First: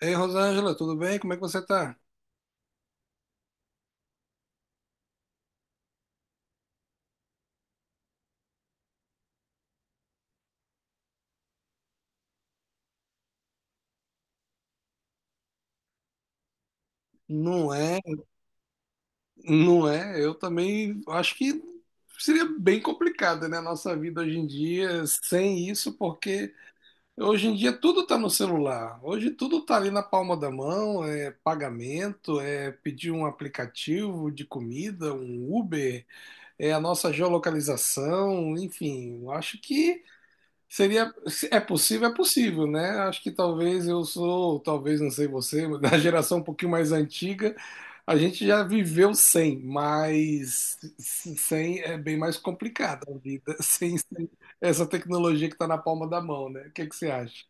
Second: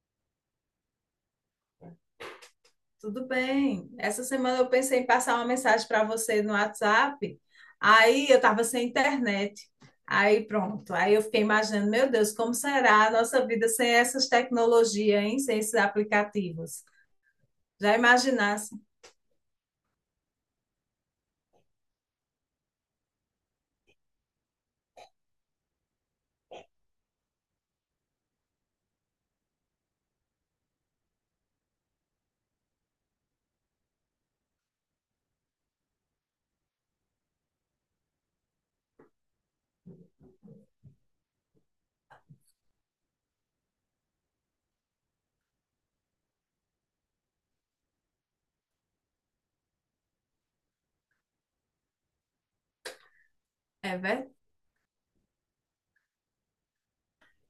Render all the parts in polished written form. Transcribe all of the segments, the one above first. Ei, Rosângela, tudo bem? Como é que você tá? Tudo bem. Essa semana eu pensei em passar uma mensagem para você no WhatsApp. Aí eu estava sem internet. Aí pronto. Aí eu fiquei imaginando, meu Deus, como será a nossa vida sem essas tecnologias, hein? Sem esses aplicativos. Não Já é, imaginasse? não é. Eu também acho que seria bem complicada, né, a nossa vida hoje em dia sem isso, porque hoje em dia tudo está no celular. Hoje tudo está ali na palma da mão, é pagamento, é pedir um aplicativo de comida, um Uber, é a nossa geolocalização, enfim, eu acho que seria, se é possível, é possível, né? Acho que talvez eu sou, talvez não sei você, mas da geração um pouquinho mais antiga, a gente já viveu sem, mas sem é bem mais complicada a vida, sem, É verdade. sem essa tecnologia que está na palma da mão, né? O que que você acha?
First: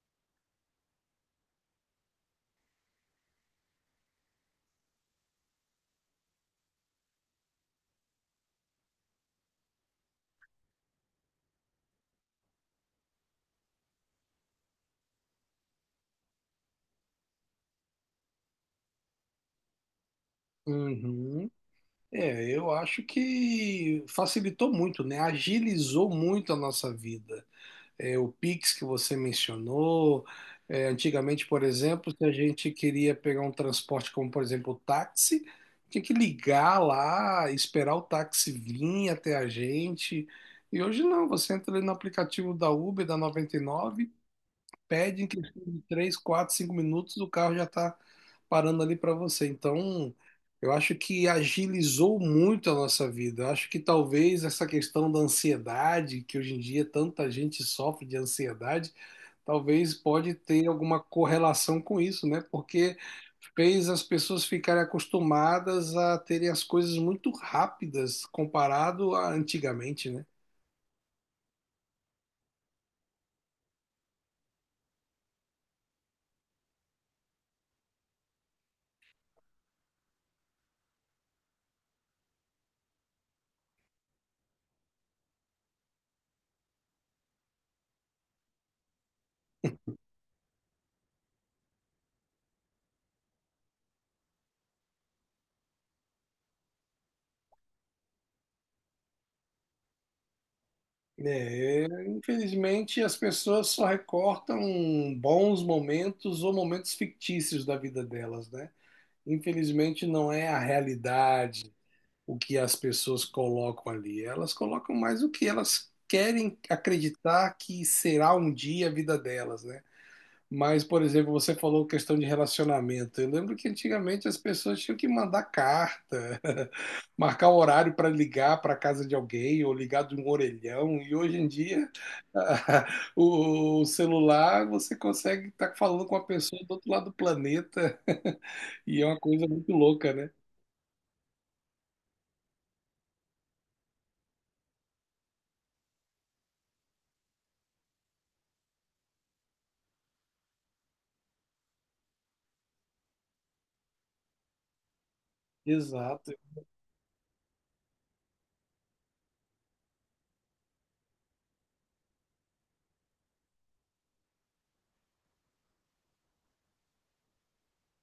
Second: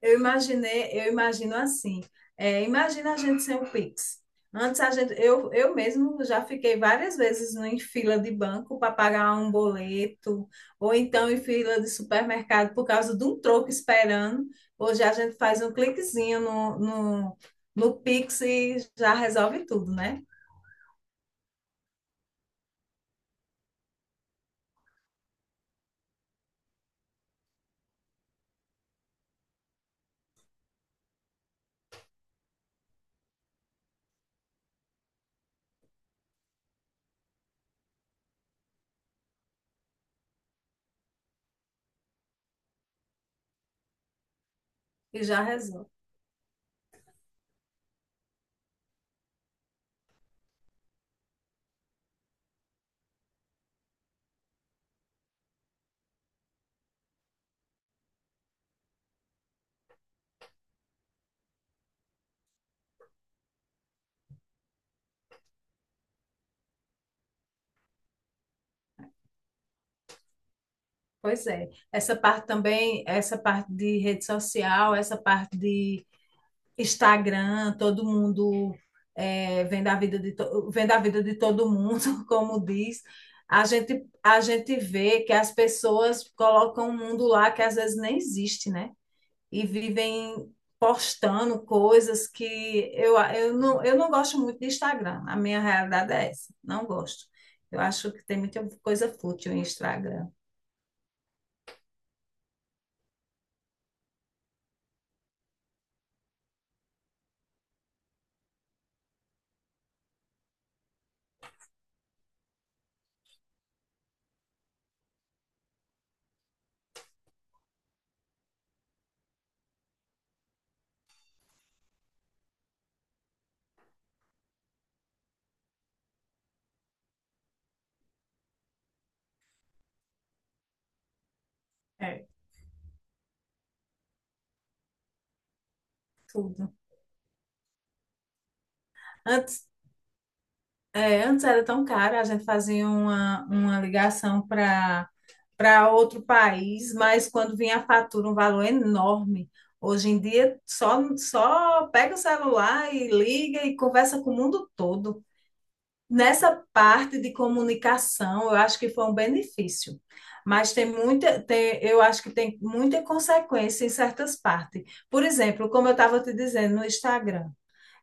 Eu imaginei, eu imagino assim. É, imagina a gente sem o Pix. Antes a gente, eu mesmo já fiquei várias vezes em fila de banco para pagar um boleto, ou então em fila de supermercado por causa de um troco esperando. Hoje a gente faz um cliquezinho no Pix e já resolve tudo, né? Uhum. É, eu acho que facilitou muito, né? Agilizou muito a nossa vida. É, o Pix que você mencionou, é, antigamente, por exemplo, se a gente queria pegar um transporte como, por exemplo, o táxi, tinha que ligar lá, esperar o táxi vir até a gente. E hoje não, você entra ali no aplicativo da Uber, da 99, pede E em já questão de resolve. 3, 4, 5 minutos, o carro já está parando ali para você. Então, eu acho que agilizou muito a nossa vida. Eu acho que talvez essa questão da ansiedade, que hoje em dia tanta gente sofre de ansiedade, talvez pode ter alguma correlação com isso, né? Porque fez as pessoas ficarem acostumadas a terem as coisas muito rápidas comparado a antigamente, né? Pois é. Essa parte também, essa parte de rede social, essa parte de Instagram, todo mundo é, vendo, a vida de vendo a vida de todo mundo, como diz, a gente vê que as pessoas colocam um mundo lá que às vezes nem existe, né? E vivem postando coisas que não, eu não gosto muito de Instagram. A minha realidade é essa, não gosto. Eu acho que tem muita coisa fútil em Instagram. É, infelizmente, as pessoas só recortam bons momentos ou momentos fictícios da vida delas, né? Infelizmente, não é a realidade o que as pessoas colocam ali. Elas colocam mais o que elas querem acreditar que será um dia a vida delas, né? Mas, por exemplo, você falou questão de relacionamento. Eu lembro que antigamente as pessoas tinham que mandar carta, marcar o horário para ligar para a casa de alguém ou ligar de um orelhão. E hoje em dia, É, o celular, você consegue estar falando com a pessoa do tudo. outro lado do planeta. E é uma coisa Antes, muito louca, né? é, antes era tão caro, a gente fazia uma ligação para para outro país, mas quando vinha a fatura, um valor enorme. Hoje em dia, só pega o celular e liga e conversa com o mundo todo. Exato. Nessa parte de comunicação, eu acho que foi um benefício, mas tem muita, tem, eu acho que tem muita consequência em certas partes. Por exemplo, como eu estava te dizendo no Instagram,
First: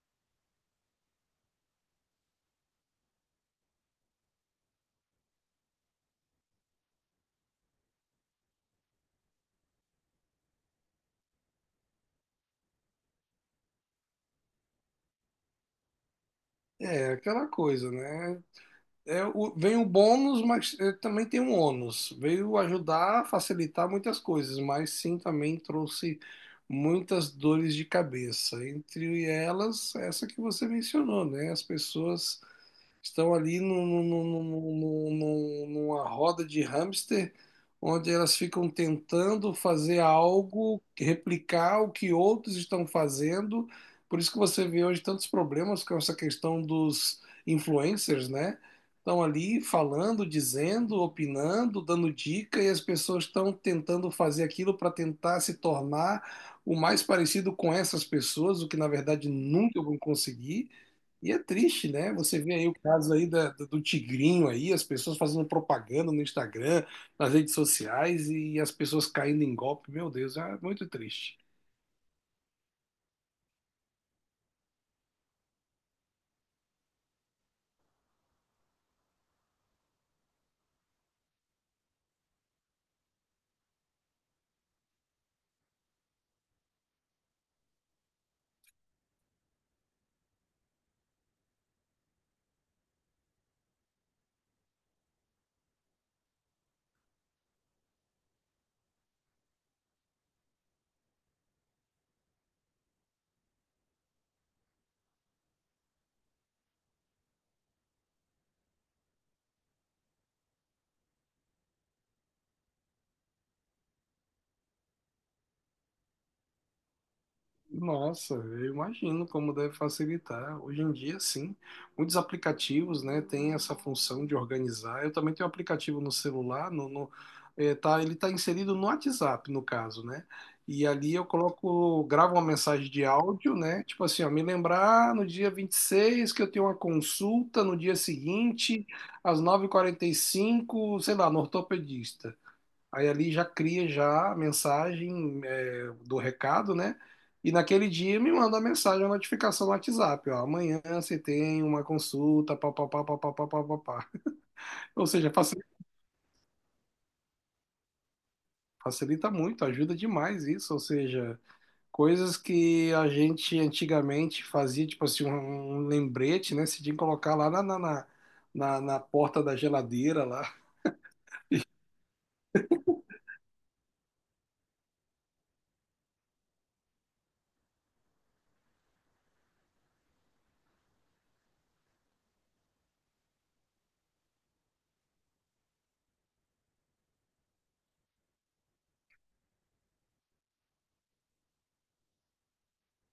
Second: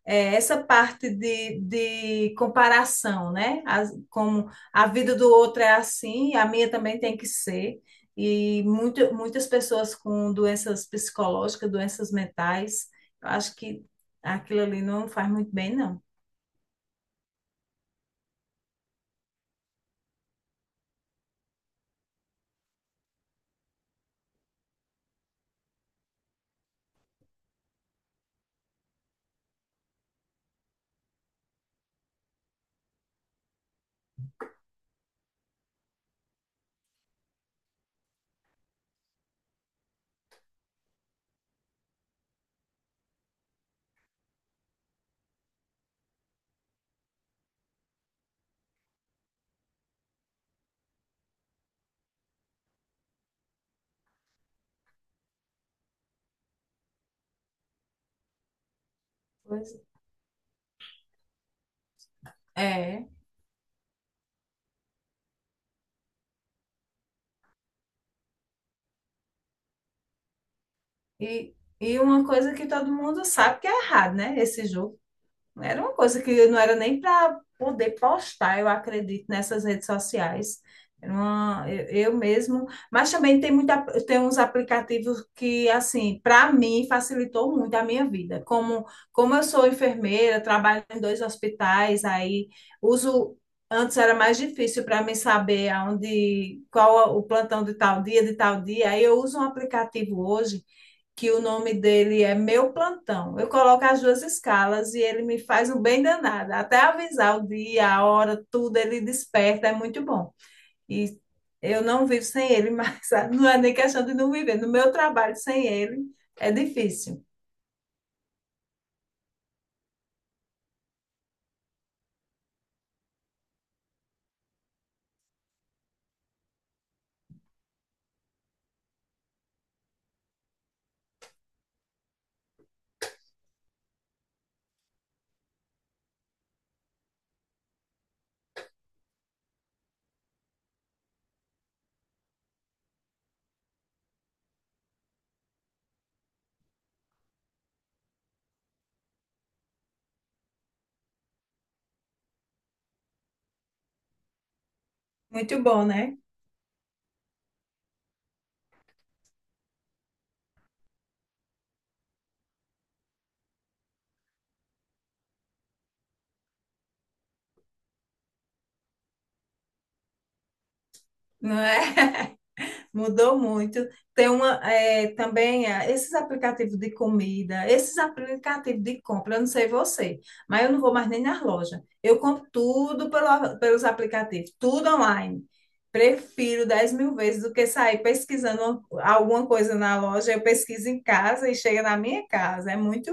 é, essa parte de comparação, né? As- como a vida do outro é assim, a minha também tem que ser. E muito, muitas pessoas com doenças psicológicas, doenças mentais, eu acho que aquilo ali não faz muito bem, não. É aquela coisa, né? É, vem o bônus, mas é, também tem um ônus. Veio ajudar a facilitar muitas coisas, mas sim também trouxe muitas dores de cabeça. Entre elas, essa que você mencionou, né? As pessoas estão ali numa roda de hamster, onde elas ficam tentando fazer algo, replicar o que outros estão fazendo. Por isso que você vê hoje tantos problemas com essa questão dos influencers, né? Estão ali falando, dizendo, opinando, dando dica, e as pessoas estão tentando fazer aquilo para tentar se tornar o mais parecido com essas pessoas, o que na verdade Pois nunca vão conseguir. E é triste, né? Você vê é. aí o É. caso aí do, do Tigrinho aí, as pessoas fazendo propaganda no Instagram, nas redes sociais e as pessoas caindo em golpe. Meu Deus, é muito triste. E, e uma coisa que todo mundo sabe que é errado, né? Esse jogo. Era uma coisa que não era nem para poder postar, eu acredito, nessas redes sociais. Era uma- eu mesmo. Mas também tem, muita, tem uns aplicativos que, assim, para mim, facilitou muito a minha vida. Como, como eu sou enfermeira, trabalho em dois hospitais, aí uso. Antes era mais difícil para mim saber aonde, qual o plantão de tal dia, de tal dia. Aí eu uso um aplicativo hoje que o nome dele é Meu Plantão. Eu coloco as duas escalas e ele me faz um bem danado. Até avisar o dia, a hora, tudo, ele desperta, é muito bom. E eu não vivo sem ele, mas não é nem questão de não viver. No meu trabalho sem ele é difícil. Nossa, eu imagino como deve facilitar. Hoje em dia, sim, muitos aplicativos, né, têm essa função de organizar. Eu também tenho um aplicativo no celular, tá, ele está inserido no WhatsApp, no caso, né? E ali eu coloco, gravo uma mensagem de áudio, né? Tipo assim, ó, me lembrar no dia 26 que eu tenho uma consulta no dia seguinte, às 9:45, sei lá, no ortopedista. Aí ali já cria já a mensagem é, do recado, né? E naquele dia me manda a mensagem, a notificação no WhatsApp, ó, amanhã você tem uma consulta, pá, pá, pá, pá, pá, pá, pá, pá, pá. Ou seja, Muito facilita, bom, né? facilita muito, ajuda demais isso, ou seja, coisas que a gente antigamente fazia, tipo assim, um lembrete, né? Se tinha que colocar lá na porta da geladeira lá. Não é? Mudou muito. Tem uma, é, também é, esses aplicativos de comida, esses aplicativos de compra, eu não sei você, mas eu não vou mais nem nas lojas. Eu compro tudo pelo- pelos aplicativos, tudo online. Prefiro 10.000 vezes do que sair pesquisando alguma coisa na loja. Eu pesquiso em casa e chega na minha casa. É muito,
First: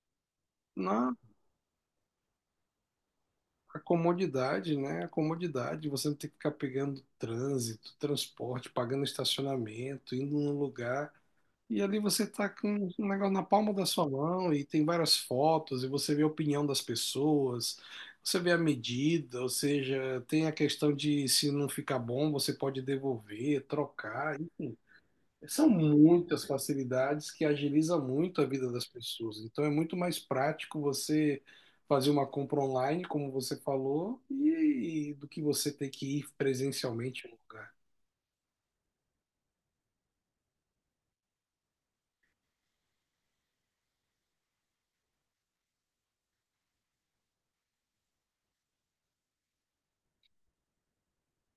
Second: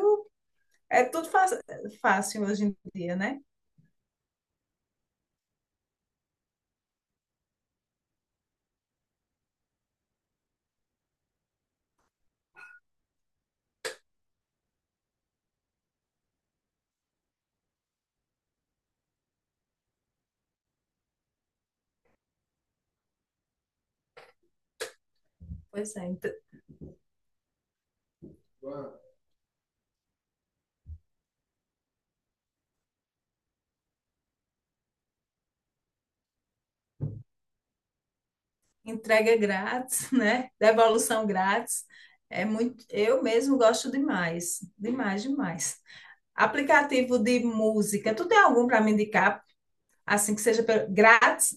é Não, tudo fa- fácil hoje em dia, né? a comodidade, né? A comodidade, você não tem que ficar pegando trânsito, transporte, pagando estacionamento, indo num lugar. E ali você tá com um negócio na palma da sua mão e tem várias fotos, e você vê a opinião das pessoas, você vê a medida, ou seja, tem a questão de se não ficar bom, você pode devolver, trocar, enfim. São Pois é. muitas facilidades que agiliza muito a vida das pessoas. Então é muito mais prático você fazer uma compra online, como você falou, e do que você ter que ir presencialmente no lugar. Entrega grátis, né? Devolução grátis. É muito, eu mesmo gosto demais, demais, demais. Aplicativo de música, tu tem algum para me indicar, assim que seja pelo- grátis,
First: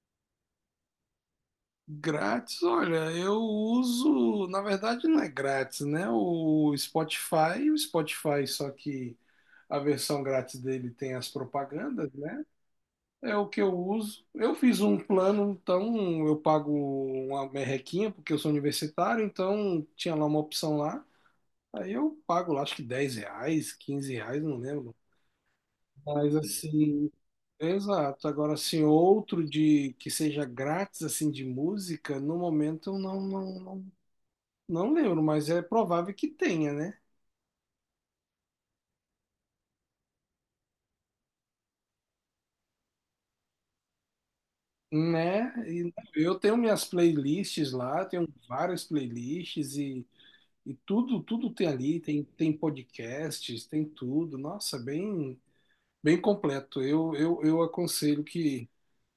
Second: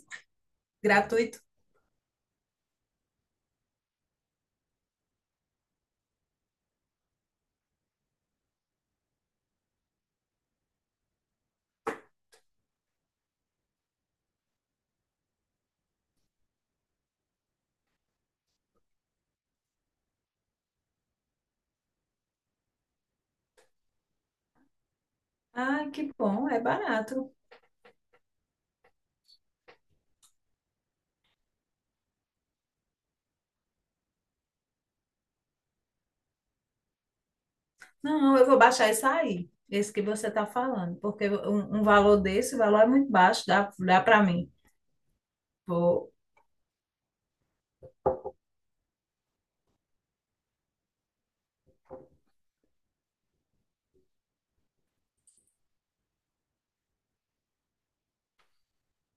gratuito? Grátis, olha, eu uso, na verdade não é grátis, né? O Spotify, só que a versão grátis dele tem as propagandas, né? É o que eu uso. Eu fiz um plano, então eu pago uma merrequinha, porque eu sou universitário, então tinha lá uma opção lá. Aí eu pago lá, acho que R$ 10, R$ 15, não lembro. Ai, que Mas bom, é assim, barato. exato. Agora, assim, outro de que seja grátis, assim, de música, no momento eu não lembro, mas é provável que tenha, né? Não, eu vou baixar esse aí, esse que você está falando, porque um valor desse, o valor é muito baixo, dá, dá para mim. Né? E Vou. eu tenho minhas playlists lá, tenho várias playlists e tudo, tudo tem ali, tem, tem podcasts, tem tudo. Nossa, bem, bem completo. Eu aconselho que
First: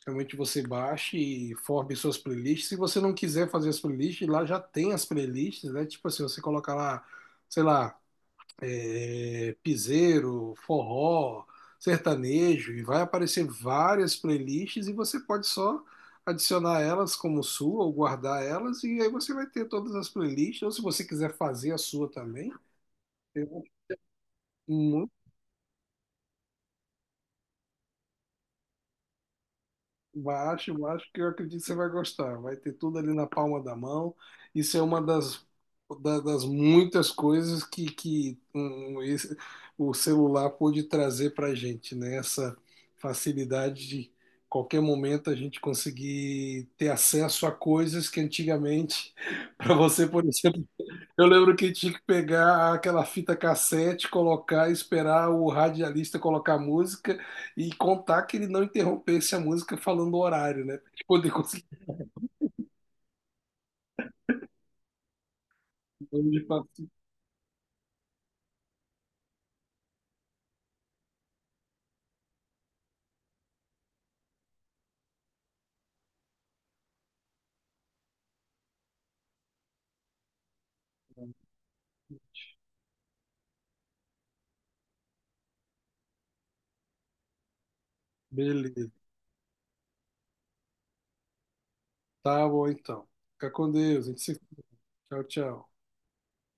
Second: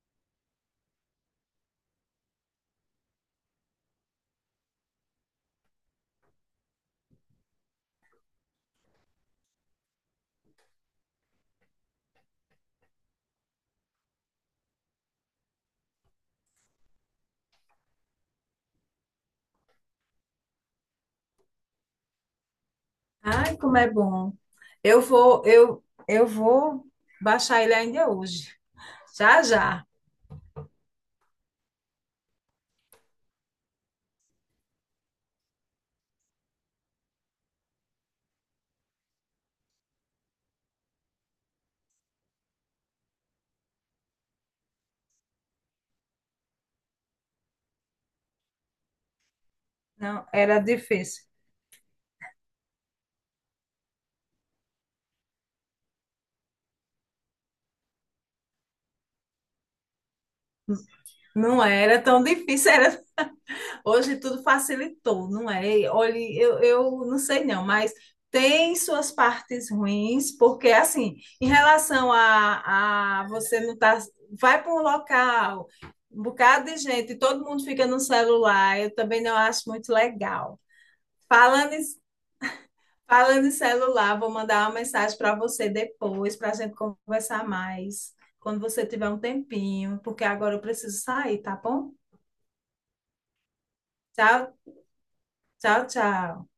realmente você baixe e forme suas playlists. Se você não quiser fazer as playlists, lá já tem as playlists, né? Tipo assim, você coloca lá, sei lá, é, piseiro, forró, sertanejo, e vai aparecer várias playlists e você pode só adicionar elas como sua ou guardar elas, e aí você vai ter todas as playlists, ou se você quiser fazer a sua também, Ai, eu como é bom. Eu vou baixar ele ainda hoje. Já, já. baixe, baixe, que eu acredito que você vai gostar. Vai ter tudo ali na palma da mão. Isso é uma das muitas coisas que, o celular pôde trazer para a gente, né? Essa facilidade de qualquer momento a gente conseguir ter acesso a coisas que antigamente, para você, por Não, era exemplo, difícil. eu lembro que tinha que pegar aquela fita cassete, colocar, esperar o radialista colocar a música e contar que ele não interrompesse a música falando o horário, né? Pra gente poder Não conseguir. era tão difícil, era... Hoje tudo facilitou, não é? E olha, eu não sei não, mas tem suas partes ruins, porque assim, em relação a você não tá... Vai para um local, um bocado de gente, todo mundo fica no celular, eu também não acho muito legal. Falando em Falando em celular, vou mandar uma mensagem para você depois, para a gente conversar mais, quando você Beleza. tiver um tempinho, porque agora eu preciso sair, tá bom? Tá bom, então. Fica com Deus. A gente se... Tchau, Tchau, tchau. tchau, tchau.